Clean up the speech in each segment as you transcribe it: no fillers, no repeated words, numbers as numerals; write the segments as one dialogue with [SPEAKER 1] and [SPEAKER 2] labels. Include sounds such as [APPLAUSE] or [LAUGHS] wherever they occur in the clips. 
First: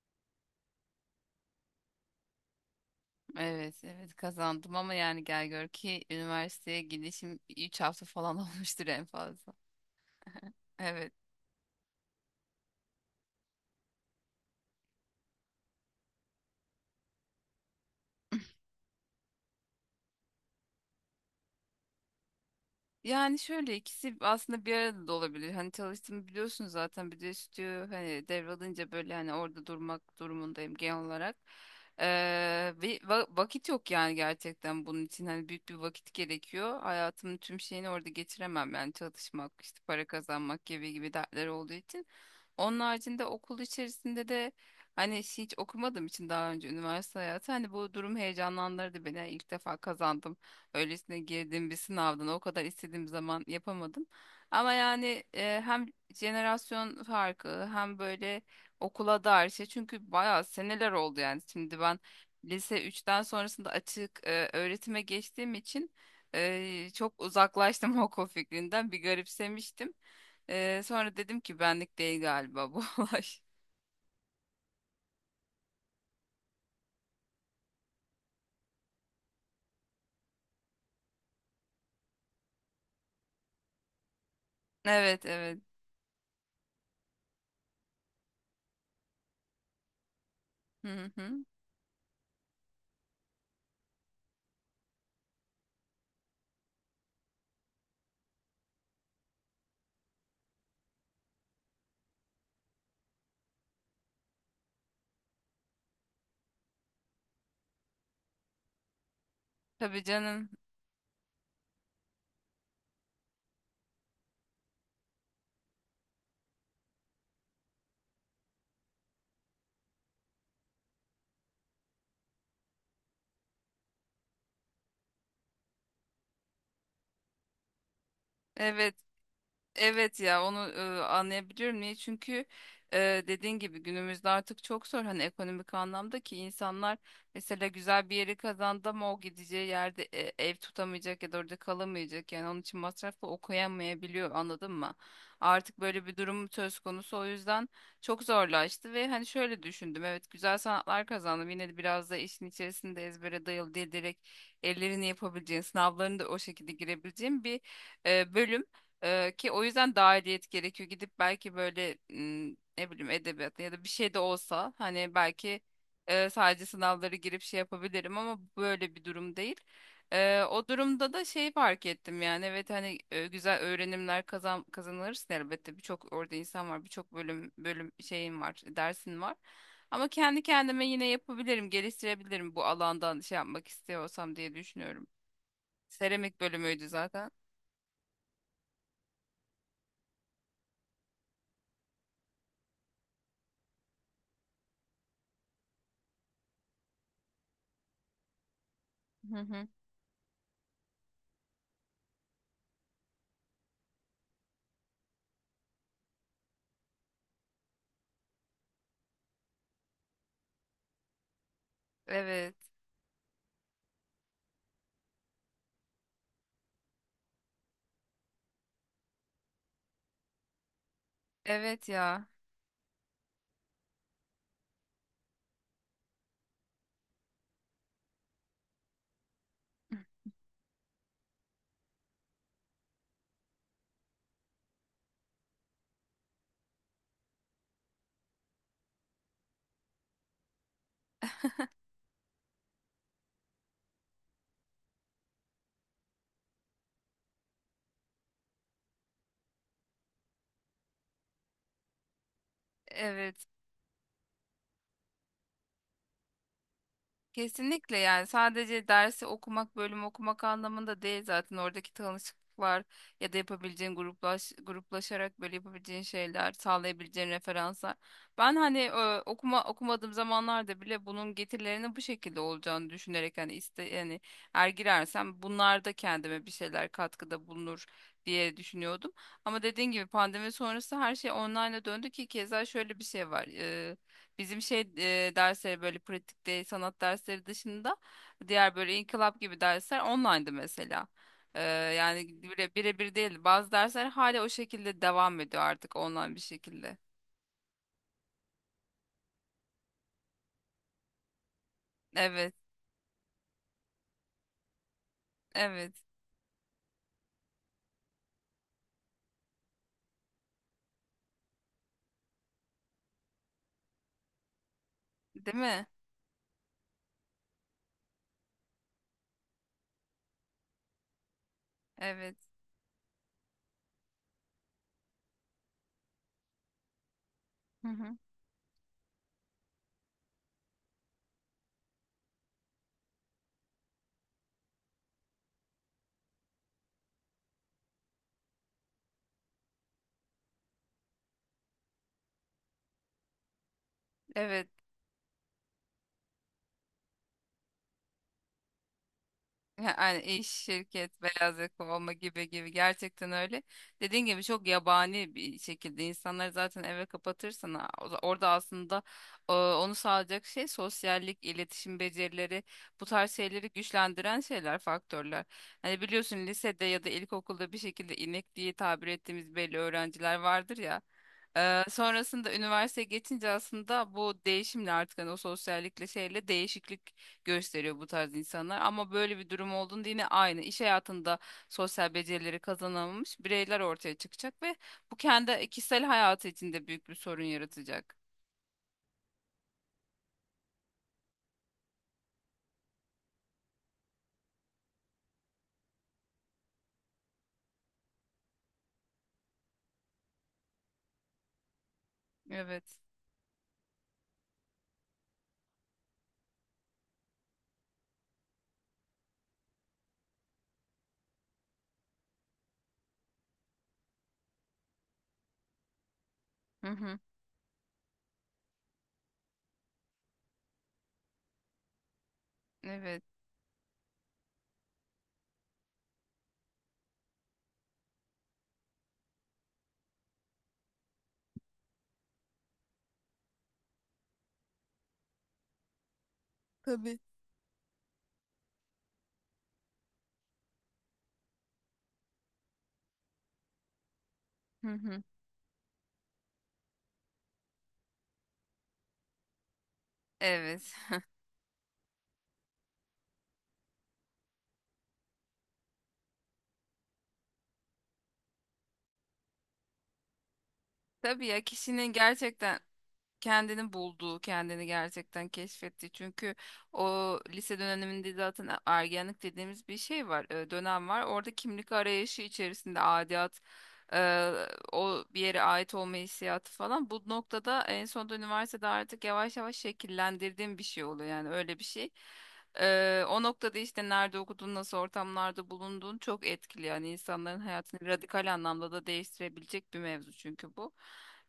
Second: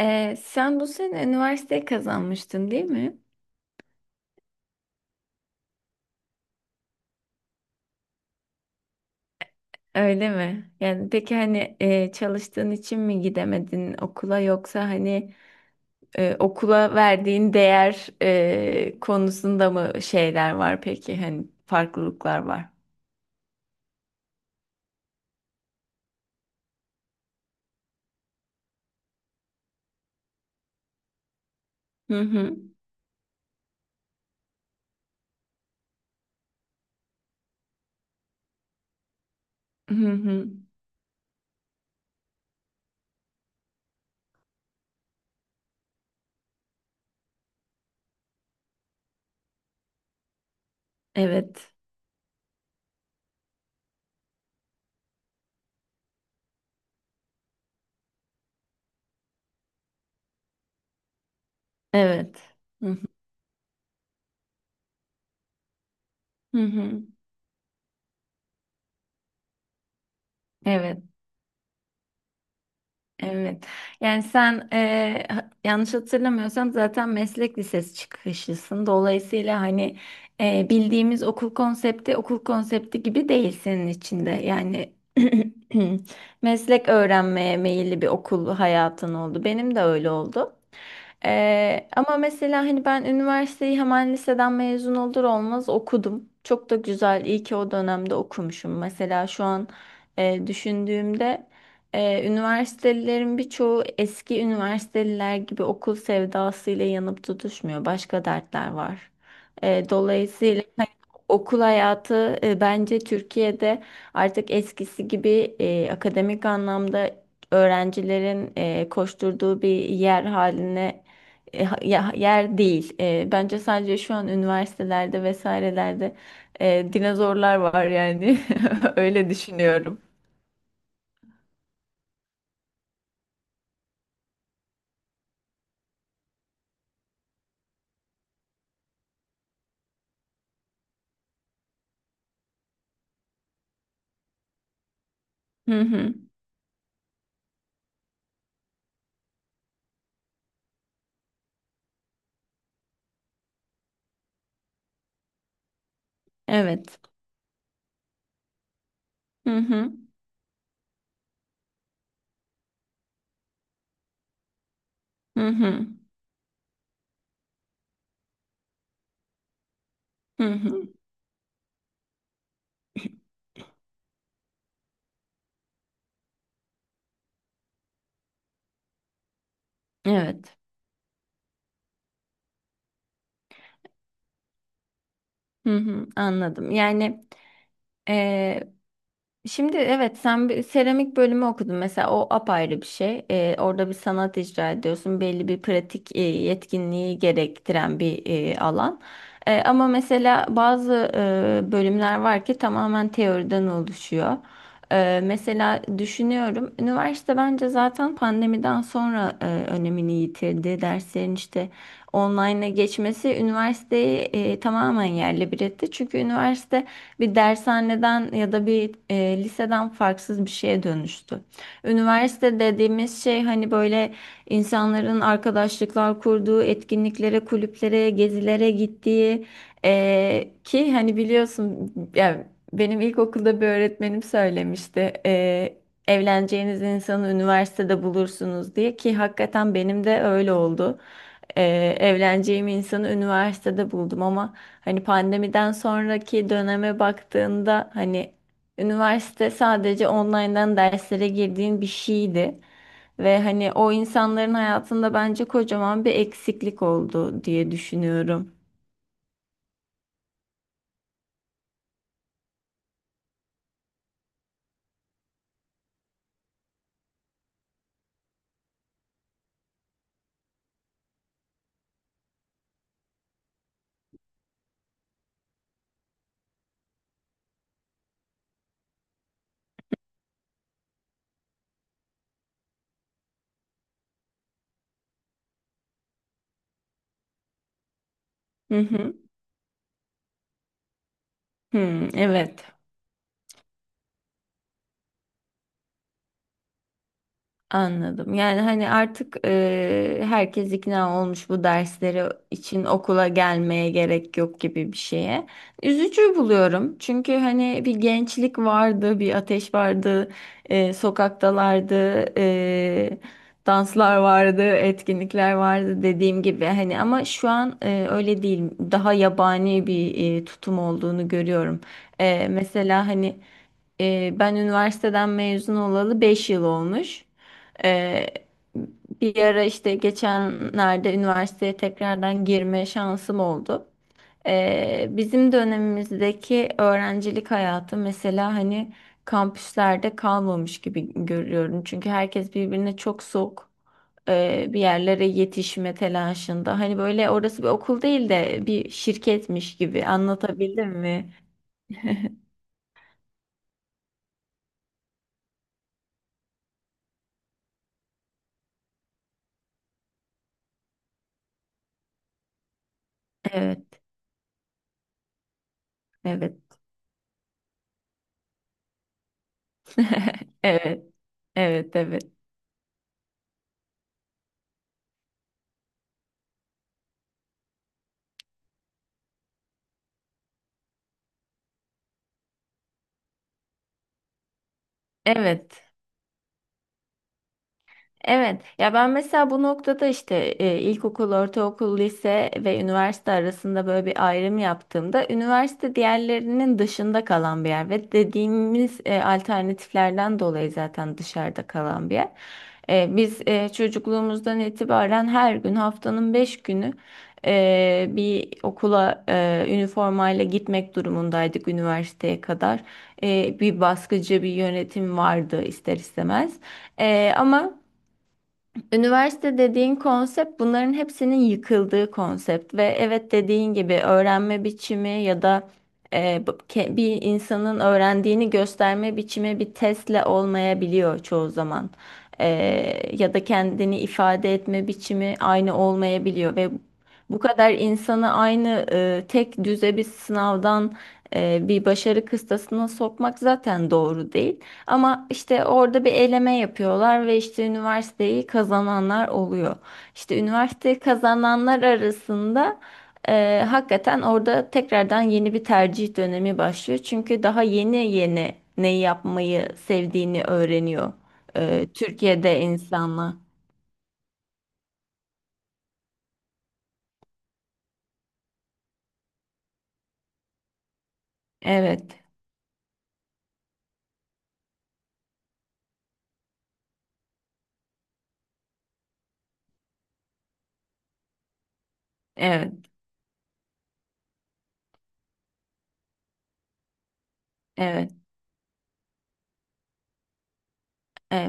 [SPEAKER 1] Sen bu sene üniversiteyi kazanmıştın değil mi?
[SPEAKER 2] Evet, evet kazandım ama yani gel gör ki üniversiteye gidişim 3 hafta falan [LAUGHS] olmuştur en fazla.
[SPEAKER 1] Öyle mi? Yani
[SPEAKER 2] Evet.
[SPEAKER 1] peki hani çalıştığın için mi gidemedin okula yoksa hani okula verdiğin değer konusunda mı şeyler var peki hani farklılıklar var?
[SPEAKER 2] Yani şöyle ikisi aslında bir arada da olabilir. Hani çalıştığımı biliyorsun zaten, bir de stüdyo hani devralınca böyle hani orada durmak durumundayım genel olarak. Ee,
[SPEAKER 1] Hı hı.
[SPEAKER 2] ve vakit yok yani, gerçekten bunun için hani büyük bir vakit gerekiyor. Hayatımın tüm şeyini orada geçiremem yani, çalışmak işte,
[SPEAKER 1] Hı
[SPEAKER 2] para
[SPEAKER 1] hı.
[SPEAKER 2] kazanmak gibi gibi dertler olduğu için. Onun haricinde okul içerisinde de hani hiç okumadığım için daha önce, üniversite hayatı hani bu durum heyecanlandırdı beni. Yani İlk defa kazandım. Öylesine girdiğim
[SPEAKER 1] Evet.
[SPEAKER 2] bir sınavdan o kadar istediğim zaman yapamadım. Ama yani hem jenerasyon farkı hem böyle okula dair şey. Çünkü bayağı seneler oldu yani. Şimdi ben
[SPEAKER 1] Evet.
[SPEAKER 2] lise
[SPEAKER 1] Hı hı.
[SPEAKER 2] üçten sonrasında açık öğretime geçtiğim için
[SPEAKER 1] Hı hı.
[SPEAKER 2] çok uzaklaştım [LAUGHS] okul fikrinden. Bir garipsemiştim. Ee,
[SPEAKER 1] Evet.
[SPEAKER 2] sonra dedim ki benlik değil galiba bu [LAUGHS] olay.
[SPEAKER 1] Evet. Yani sen yanlış hatırlamıyorsam zaten meslek lisesi çıkışlısın. Dolayısıyla hani bildiğimiz okul konsepti gibi değil senin içinde. Yani
[SPEAKER 2] Evet, evet.
[SPEAKER 1] [CLEARS THROAT] meslek öğrenmeye meyilli bir okul hayatın oldu. Benim de öyle oldu.
[SPEAKER 2] Hı hı.
[SPEAKER 1] Ama mesela hani ben üniversiteyi hemen liseden mezun olur olmaz okudum. Çok da güzel. İyi ki o dönemde okumuşum. Mesela şu an düşündüğümde. Üniversitelilerin birçoğu eski üniversiteliler gibi okul sevdasıyla yanıp tutuşmuyor. Başka dertler var.
[SPEAKER 2] Tabii canım.
[SPEAKER 1] Dolayısıyla okul hayatı bence Türkiye'de artık eskisi gibi akademik anlamda öğrencilerin koşturduğu bir yer haline yer değil. Bence sadece şu an üniversitelerde vesairelerde dinozorlar var yani.
[SPEAKER 2] Evet,
[SPEAKER 1] [LAUGHS] Öyle düşünüyorum.
[SPEAKER 2] evet, ya onu anlayabiliyorum niye, çünkü dediğin gibi günümüzde artık çok zor, hani ekonomik anlamda, ki insanlar mesela güzel bir yeri kazandı ama o gideceği yerde ev tutamayacak ya da orada kalamayacak, yani onun için masrafla okuyamayabiliyor, anladın mı? Artık
[SPEAKER 1] Hı
[SPEAKER 2] böyle
[SPEAKER 1] hı.
[SPEAKER 2] bir durum söz konusu, o yüzden çok zorlaştı. Ve hani şöyle düşündüm, evet güzel sanatlar kazandım, yine de biraz da işin içerisinde ezbere dayalı değil, direkt ellerini yapabileceğin, sınavlarını da o şekilde
[SPEAKER 1] Evet.
[SPEAKER 2] girebileceğin bir bölüm. Ki
[SPEAKER 1] Hı
[SPEAKER 2] o
[SPEAKER 1] hı.
[SPEAKER 2] yüzden dahiliyet gerekiyor. Gidip belki böyle ne bileyim edebiyat ya da bir şey de olsa, hani
[SPEAKER 1] Hı
[SPEAKER 2] belki
[SPEAKER 1] hı.
[SPEAKER 2] sadece sınavları girip şey yapabilirim ama böyle bir durum değil. Ee,
[SPEAKER 1] Hı
[SPEAKER 2] o
[SPEAKER 1] hı.
[SPEAKER 2] durumda da şey fark ettim yani, evet hani güzel öğrenimler kazanırsın elbette. Birçok orada insan var, birçok bölüm, şeyin var, dersin var. Ama kendi
[SPEAKER 1] Evet.
[SPEAKER 2] kendime yine yapabilirim, geliştirebilirim bu alandan şey yapmak istiyorsam diye düşünüyorum.
[SPEAKER 1] Hı hı.
[SPEAKER 2] Seramik
[SPEAKER 1] Anladım.
[SPEAKER 2] bölümüydü zaten.
[SPEAKER 1] Ee, Şimdi evet sen bir seramik bölümü okudun mesela o apayrı bir şey. Orada bir sanat icra ediyorsun. Belli bir pratik yetkinliği gerektiren bir alan.
[SPEAKER 2] Hı hı.
[SPEAKER 1] Ama mesela bazı bölümler var ki tamamen teoriden oluşuyor. Mesela düşünüyorum üniversite bence zaten pandemiden sonra önemini yitirdi. Derslerin işte
[SPEAKER 2] Evet.
[SPEAKER 1] online'a geçmesi üniversiteyi tamamen yerle bir etti. Çünkü üniversite bir dershaneden ya da bir liseden farksız bir şeye dönüştü.
[SPEAKER 2] Evet ya.
[SPEAKER 1] Üniversite dediğimiz şey hani böyle insanların arkadaşlıklar kurduğu, etkinliklere, kulüplere, gezilere gittiği ki hani biliyorsun yani benim ilkokulda bir öğretmenim söylemişti. Evleneceğiniz insanı üniversitede bulursunuz diye ki hakikaten benim de öyle oldu, evleneceğim insanı üniversitede buldum ama hani pandemiden sonraki döneme baktığında hani üniversite sadece online'dan derslere girdiğin bir şeydi. Ve
[SPEAKER 2] Evet.
[SPEAKER 1] hani o insanların hayatında bence kocaman bir eksiklik oldu diye
[SPEAKER 2] Kesinlikle yani,
[SPEAKER 1] düşünüyorum.
[SPEAKER 2] sadece dersi okumak, bölüm okumak anlamında değil, zaten oradaki tanışıklıklar ya da yapabileceğin gruplaşarak böyle yapabileceğin şeyler, sağlayabileceğin referanslar. Ben hani okumadığım zamanlarda bile bunun getirilerinin bu şekilde olacağını düşünerek, hani iste yani eğer girersem bunlar da kendime bir şeyler katkıda bulunur diye düşünüyordum. Ama dediğin gibi pandemi sonrası her şey online'a döndü, ki keza şöyle bir şey var. Bizim şey, dersleri böyle pratikte sanat dersleri dışında, diğer
[SPEAKER 1] Hı
[SPEAKER 2] böyle
[SPEAKER 1] hı.
[SPEAKER 2] inkılap gibi dersler online'dı mesela. Ee,
[SPEAKER 1] Hı,
[SPEAKER 2] yani
[SPEAKER 1] evet.
[SPEAKER 2] bire, birebir değil. Bazı dersler hala o şekilde devam ediyor, artık online bir şekilde.
[SPEAKER 1] Anladım. Yani hani artık herkes ikna olmuş bu dersleri
[SPEAKER 2] Evet,
[SPEAKER 1] için okula gelmeye gerek yok gibi bir şeye.
[SPEAKER 2] evet.
[SPEAKER 1] Üzücü buluyorum. Çünkü hani bir gençlik vardı, bir ateş vardı, sokaktalardı, danslar vardı, etkinlikler
[SPEAKER 2] Değil mi?
[SPEAKER 1] vardı dediğim gibi. Hani ama şu an öyle değil. Daha yabani bir tutum olduğunu görüyorum.
[SPEAKER 2] Evet.
[SPEAKER 1] Mesela hani ben üniversiteden mezun olalı 5 yıl olmuş.
[SPEAKER 2] Hı hı.
[SPEAKER 1] Ee, Bir ara işte geçenlerde üniversiteye tekrardan girme şansım oldu. Bizim dönemimizdeki öğrencilik hayatı mesela hani kampüslerde kalmamış gibi görüyorum. Çünkü herkes birbirine çok soğuk
[SPEAKER 2] Evet.
[SPEAKER 1] bir yerlere yetişme telaşında. Hani böyle orası bir okul değil de bir şirketmiş
[SPEAKER 2] [LAUGHS]
[SPEAKER 1] gibi
[SPEAKER 2] Yani iş,
[SPEAKER 1] anlatabildim
[SPEAKER 2] şirket,
[SPEAKER 1] mi?
[SPEAKER 2] beyaz yaka olma
[SPEAKER 1] [LAUGHS]
[SPEAKER 2] gibi gibi, gerçekten öyle. Dediğin gibi çok yabani bir şekilde, insanları zaten eve kapatırsan orada aslında onu sağlayacak şey sosyallik, iletişim becerileri, bu tarz şeyleri
[SPEAKER 1] Evet,
[SPEAKER 2] güçlendiren şeyler, faktörler. Hani biliyorsun,
[SPEAKER 1] evet.
[SPEAKER 2] lisede ya da ilkokulda bir şekilde inek diye tabir ettiğimiz belli öğrenciler
[SPEAKER 1] [LAUGHS]
[SPEAKER 2] vardır ya.
[SPEAKER 1] Evet,
[SPEAKER 2] E,
[SPEAKER 1] evet, evet.
[SPEAKER 2] sonrasında üniversiteye geçince aslında bu değişimle artık hani o sosyallikle şeyle değişiklik gösteriyor bu tarz insanlar. Ama böyle bir durum olduğunda, yine aynı iş hayatında sosyal becerileri kazanamamış bireyler ortaya çıkacak ve bu kendi
[SPEAKER 1] Evet.
[SPEAKER 2] kişisel hayatı içinde büyük bir sorun yaratacak.
[SPEAKER 1] Evet ya, ben mesela bu noktada işte ilkokul, ortaokul, lise ve üniversite arasında böyle bir ayrım yaptığımda üniversite diğerlerinin dışında kalan bir yer ve dediğimiz alternatiflerden dolayı zaten dışarıda kalan bir yer.
[SPEAKER 2] Evet.
[SPEAKER 1] Biz çocukluğumuzdan itibaren her gün haftanın 5 günü bir okula üniformayla gitmek durumundaydık üniversiteye kadar. Bir baskıcı bir yönetim vardı ister istemez.
[SPEAKER 2] Hı hı.
[SPEAKER 1] E, ama Üniversite dediğin konsept bunların hepsinin yıkıldığı konsept ve
[SPEAKER 2] Evet.
[SPEAKER 1] evet dediğin gibi öğrenme biçimi ya da bir insanın öğrendiğini gösterme biçimi bir testle olmayabiliyor çoğu zaman. E, Ya da kendini ifade etme biçimi aynı olmayabiliyor ve
[SPEAKER 2] Tabii.
[SPEAKER 1] bu kadar insanı aynı, tek düze bir sınavdan bir başarı kıstasına sokmak zaten doğru değil.
[SPEAKER 2] Hı hı.
[SPEAKER 1] Ama işte orada bir eleme yapıyorlar ve işte üniversiteyi kazananlar oluyor. İşte
[SPEAKER 2] Evet.
[SPEAKER 1] üniversiteyi kazananlar arasında hakikaten orada tekrardan yeni bir tercih dönemi başlıyor. Çünkü daha yeni yeni neyi yapmayı sevdiğini öğreniyor
[SPEAKER 2] [LAUGHS] Tabii ya, kişinin
[SPEAKER 1] Türkiye'de
[SPEAKER 2] gerçekten
[SPEAKER 1] insanlar.
[SPEAKER 2] kendini bulduğu, kendini gerçekten keşfetti. Çünkü o lise döneminde zaten ergenlik dediğimiz bir şey var, dönem var. Orada kimlik
[SPEAKER 1] Evet,
[SPEAKER 2] arayışı içerisinde adiyat, e, o bir yere ait olma hissiyatı falan. Bu noktada en sonunda üniversitede artık yavaş yavaş şekillendirdiğim bir şey oluyor. Yani öyle bir şey.
[SPEAKER 1] evet,
[SPEAKER 2] O noktada işte nerede okudun, nasıl ortamlarda bulunduğun çok etkili. Yani insanların hayatını
[SPEAKER 1] evet,
[SPEAKER 2] radikal anlamda da değiştirebilecek bir mevzu çünkü bu.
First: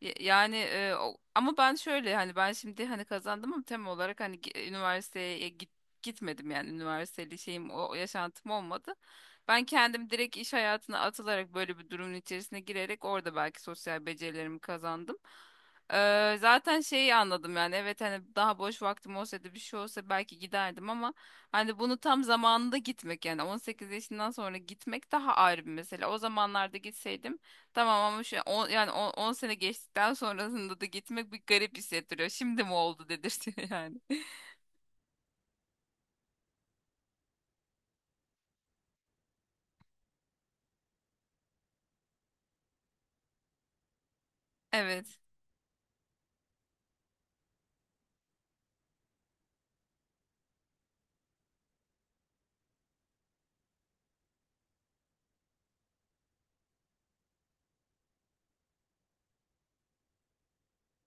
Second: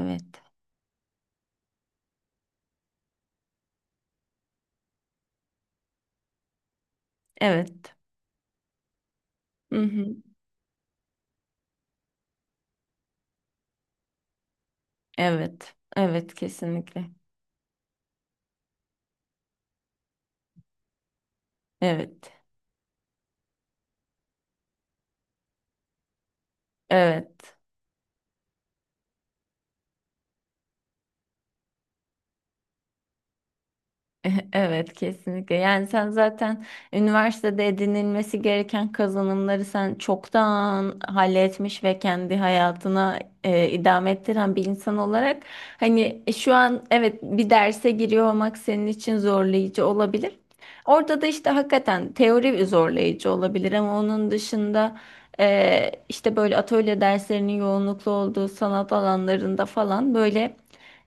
[SPEAKER 2] Yani ama ben şöyle hani, ben şimdi hani kazandım ama tem olarak hani üniversiteye gitmedim yani, üniversiteli şeyim, o
[SPEAKER 1] evet.
[SPEAKER 2] yaşantım olmadı. Ben
[SPEAKER 1] Hı
[SPEAKER 2] kendim
[SPEAKER 1] hı.
[SPEAKER 2] direkt iş hayatına atılarak, böyle bir durumun içerisine girerek orada belki sosyal becerilerimi kazandım.
[SPEAKER 1] Evet, evet
[SPEAKER 2] Zaten
[SPEAKER 1] kesinlikle.
[SPEAKER 2] şeyi anladım yani, evet hani daha boş vaktim olsaydı, bir şey olsa belki giderdim ama hani bunu tam
[SPEAKER 1] Evet,
[SPEAKER 2] zamanında gitmek, yani 18 yaşından sonra gitmek daha ayrı bir mesele. O zamanlarda gitseydim
[SPEAKER 1] evet.
[SPEAKER 2] tamam, ama yani 10 sene geçtikten sonrasında da gitmek bir garip hissettiriyor. Şimdi mi oldu dedirtiyor yani. [LAUGHS]
[SPEAKER 1] [LAUGHS] Evet kesinlikle. Yani sen zaten üniversitede edinilmesi gereken kazanımları sen çoktan halletmiş ve kendi hayatına idame ettiren bir insan
[SPEAKER 2] Evet.
[SPEAKER 1] olarak hani şu an evet bir derse giriyor olmak senin için zorlayıcı olabilir. Orada da işte hakikaten teori zorlayıcı olabilir ama onun dışında işte böyle atölye derslerinin yoğunluklu olduğu sanat alanlarında falan böyle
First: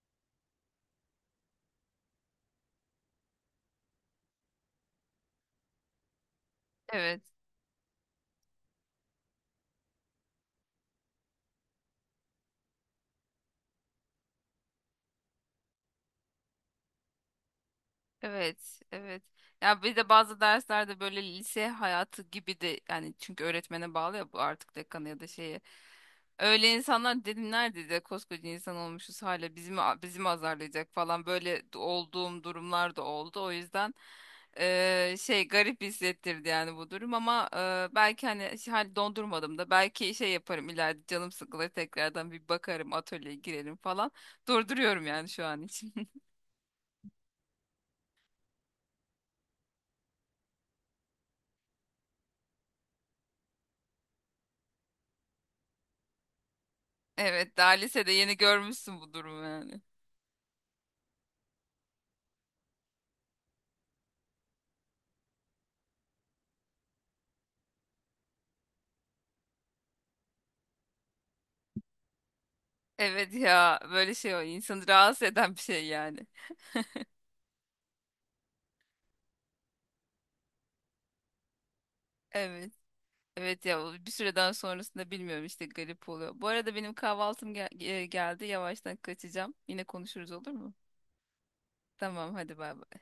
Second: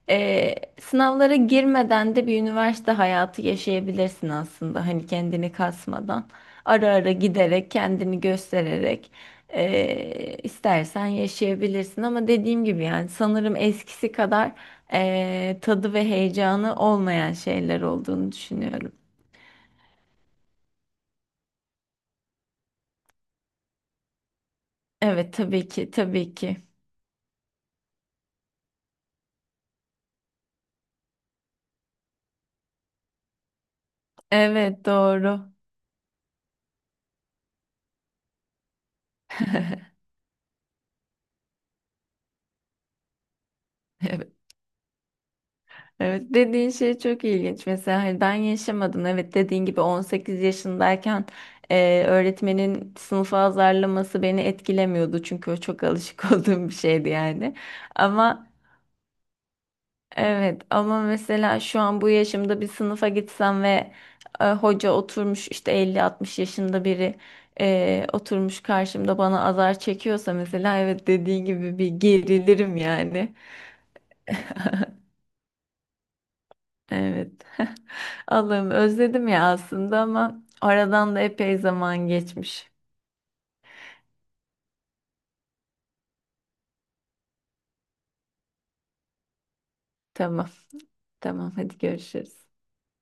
[SPEAKER 1] ee, sınavlara girmeden de bir üniversite hayatı yaşayabilirsin aslında. Hani kendini kasmadan, ara ara
[SPEAKER 2] Evet.
[SPEAKER 1] giderek, kendini göstererek istersen yaşayabilirsin. Ama dediğim gibi yani sanırım eskisi kadar tadı ve heyecanı olmayan şeyler olduğunu
[SPEAKER 2] Evet,
[SPEAKER 1] düşünüyorum.
[SPEAKER 2] evet. Ya bir de bazı derslerde böyle lise hayatı gibi de yani, çünkü öğretmene bağlı ya bu artık, dekanı ya da
[SPEAKER 1] Evet
[SPEAKER 2] şeye.
[SPEAKER 1] tabii ki, tabii ki.
[SPEAKER 2] Öyle insanlar, dedim nerede de koskoca insan olmuşuz, hala bizi mi, bizi mi azarlayacak falan böyle olduğum durumlar da oldu. O yüzden
[SPEAKER 1] Evet
[SPEAKER 2] şey
[SPEAKER 1] doğru.
[SPEAKER 2] garip hissettirdi yani bu durum, ama belki hani hani dondurmadım da, belki şey yaparım ileride, canım sıkılır tekrardan bir bakarım, atölyeye girerim falan.
[SPEAKER 1] [LAUGHS]
[SPEAKER 2] Durduruyorum yani şu an için.
[SPEAKER 1] Evet dediğin şey çok ilginç. Mesela hani ben yaşamadım. Evet dediğin gibi 18 yaşındayken öğretmenin sınıfa azarlaması beni etkilemiyordu. Çünkü o çok alışık [LAUGHS] olduğum bir şeydi yani.
[SPEAKER 2] Evet, daha lisede yeni
[SPEAKER 1] Ama
[SPEAKER 2] görmüşsün bu durumu yani.
[SPEAKER 1] evet ama mesela şu an bu yaşımda bir sınıfa gitsem ve hoca oturmuş işte 50-60 yaşında biri oturmuş karşımda bana azar çekiyorsa mesela evet dediğin gibi bir gerilirim
[SPEAKER 2] Evet
[SPEAKER 1] yani.
[SPEAKER 2] ya, böyle şey o insanı rahatsız eden bir şey yani.
[SPEAKER 1] Evet. [LAUGHS] Allah'ım özledim ya aslında ama aradan da epey zaman geçmiş.
[SPEAKER 2] Evet. Evet ya, o bir süreden sonrasında bilmiyorum işte, garip oluyor. Bu arada benim kahvaltım geldi, yavaştan kaçacağım. Yine konuşuruz,
[SPEAKER 1] Tamam,
[SPEAKER 2] olur mu?
[SPEAKER 1] tamam hadi
[SPEAKER 2] Tamam,
[SPEAKER 1] görüşürüz.
[SPEAKER 2] hadi bay bay.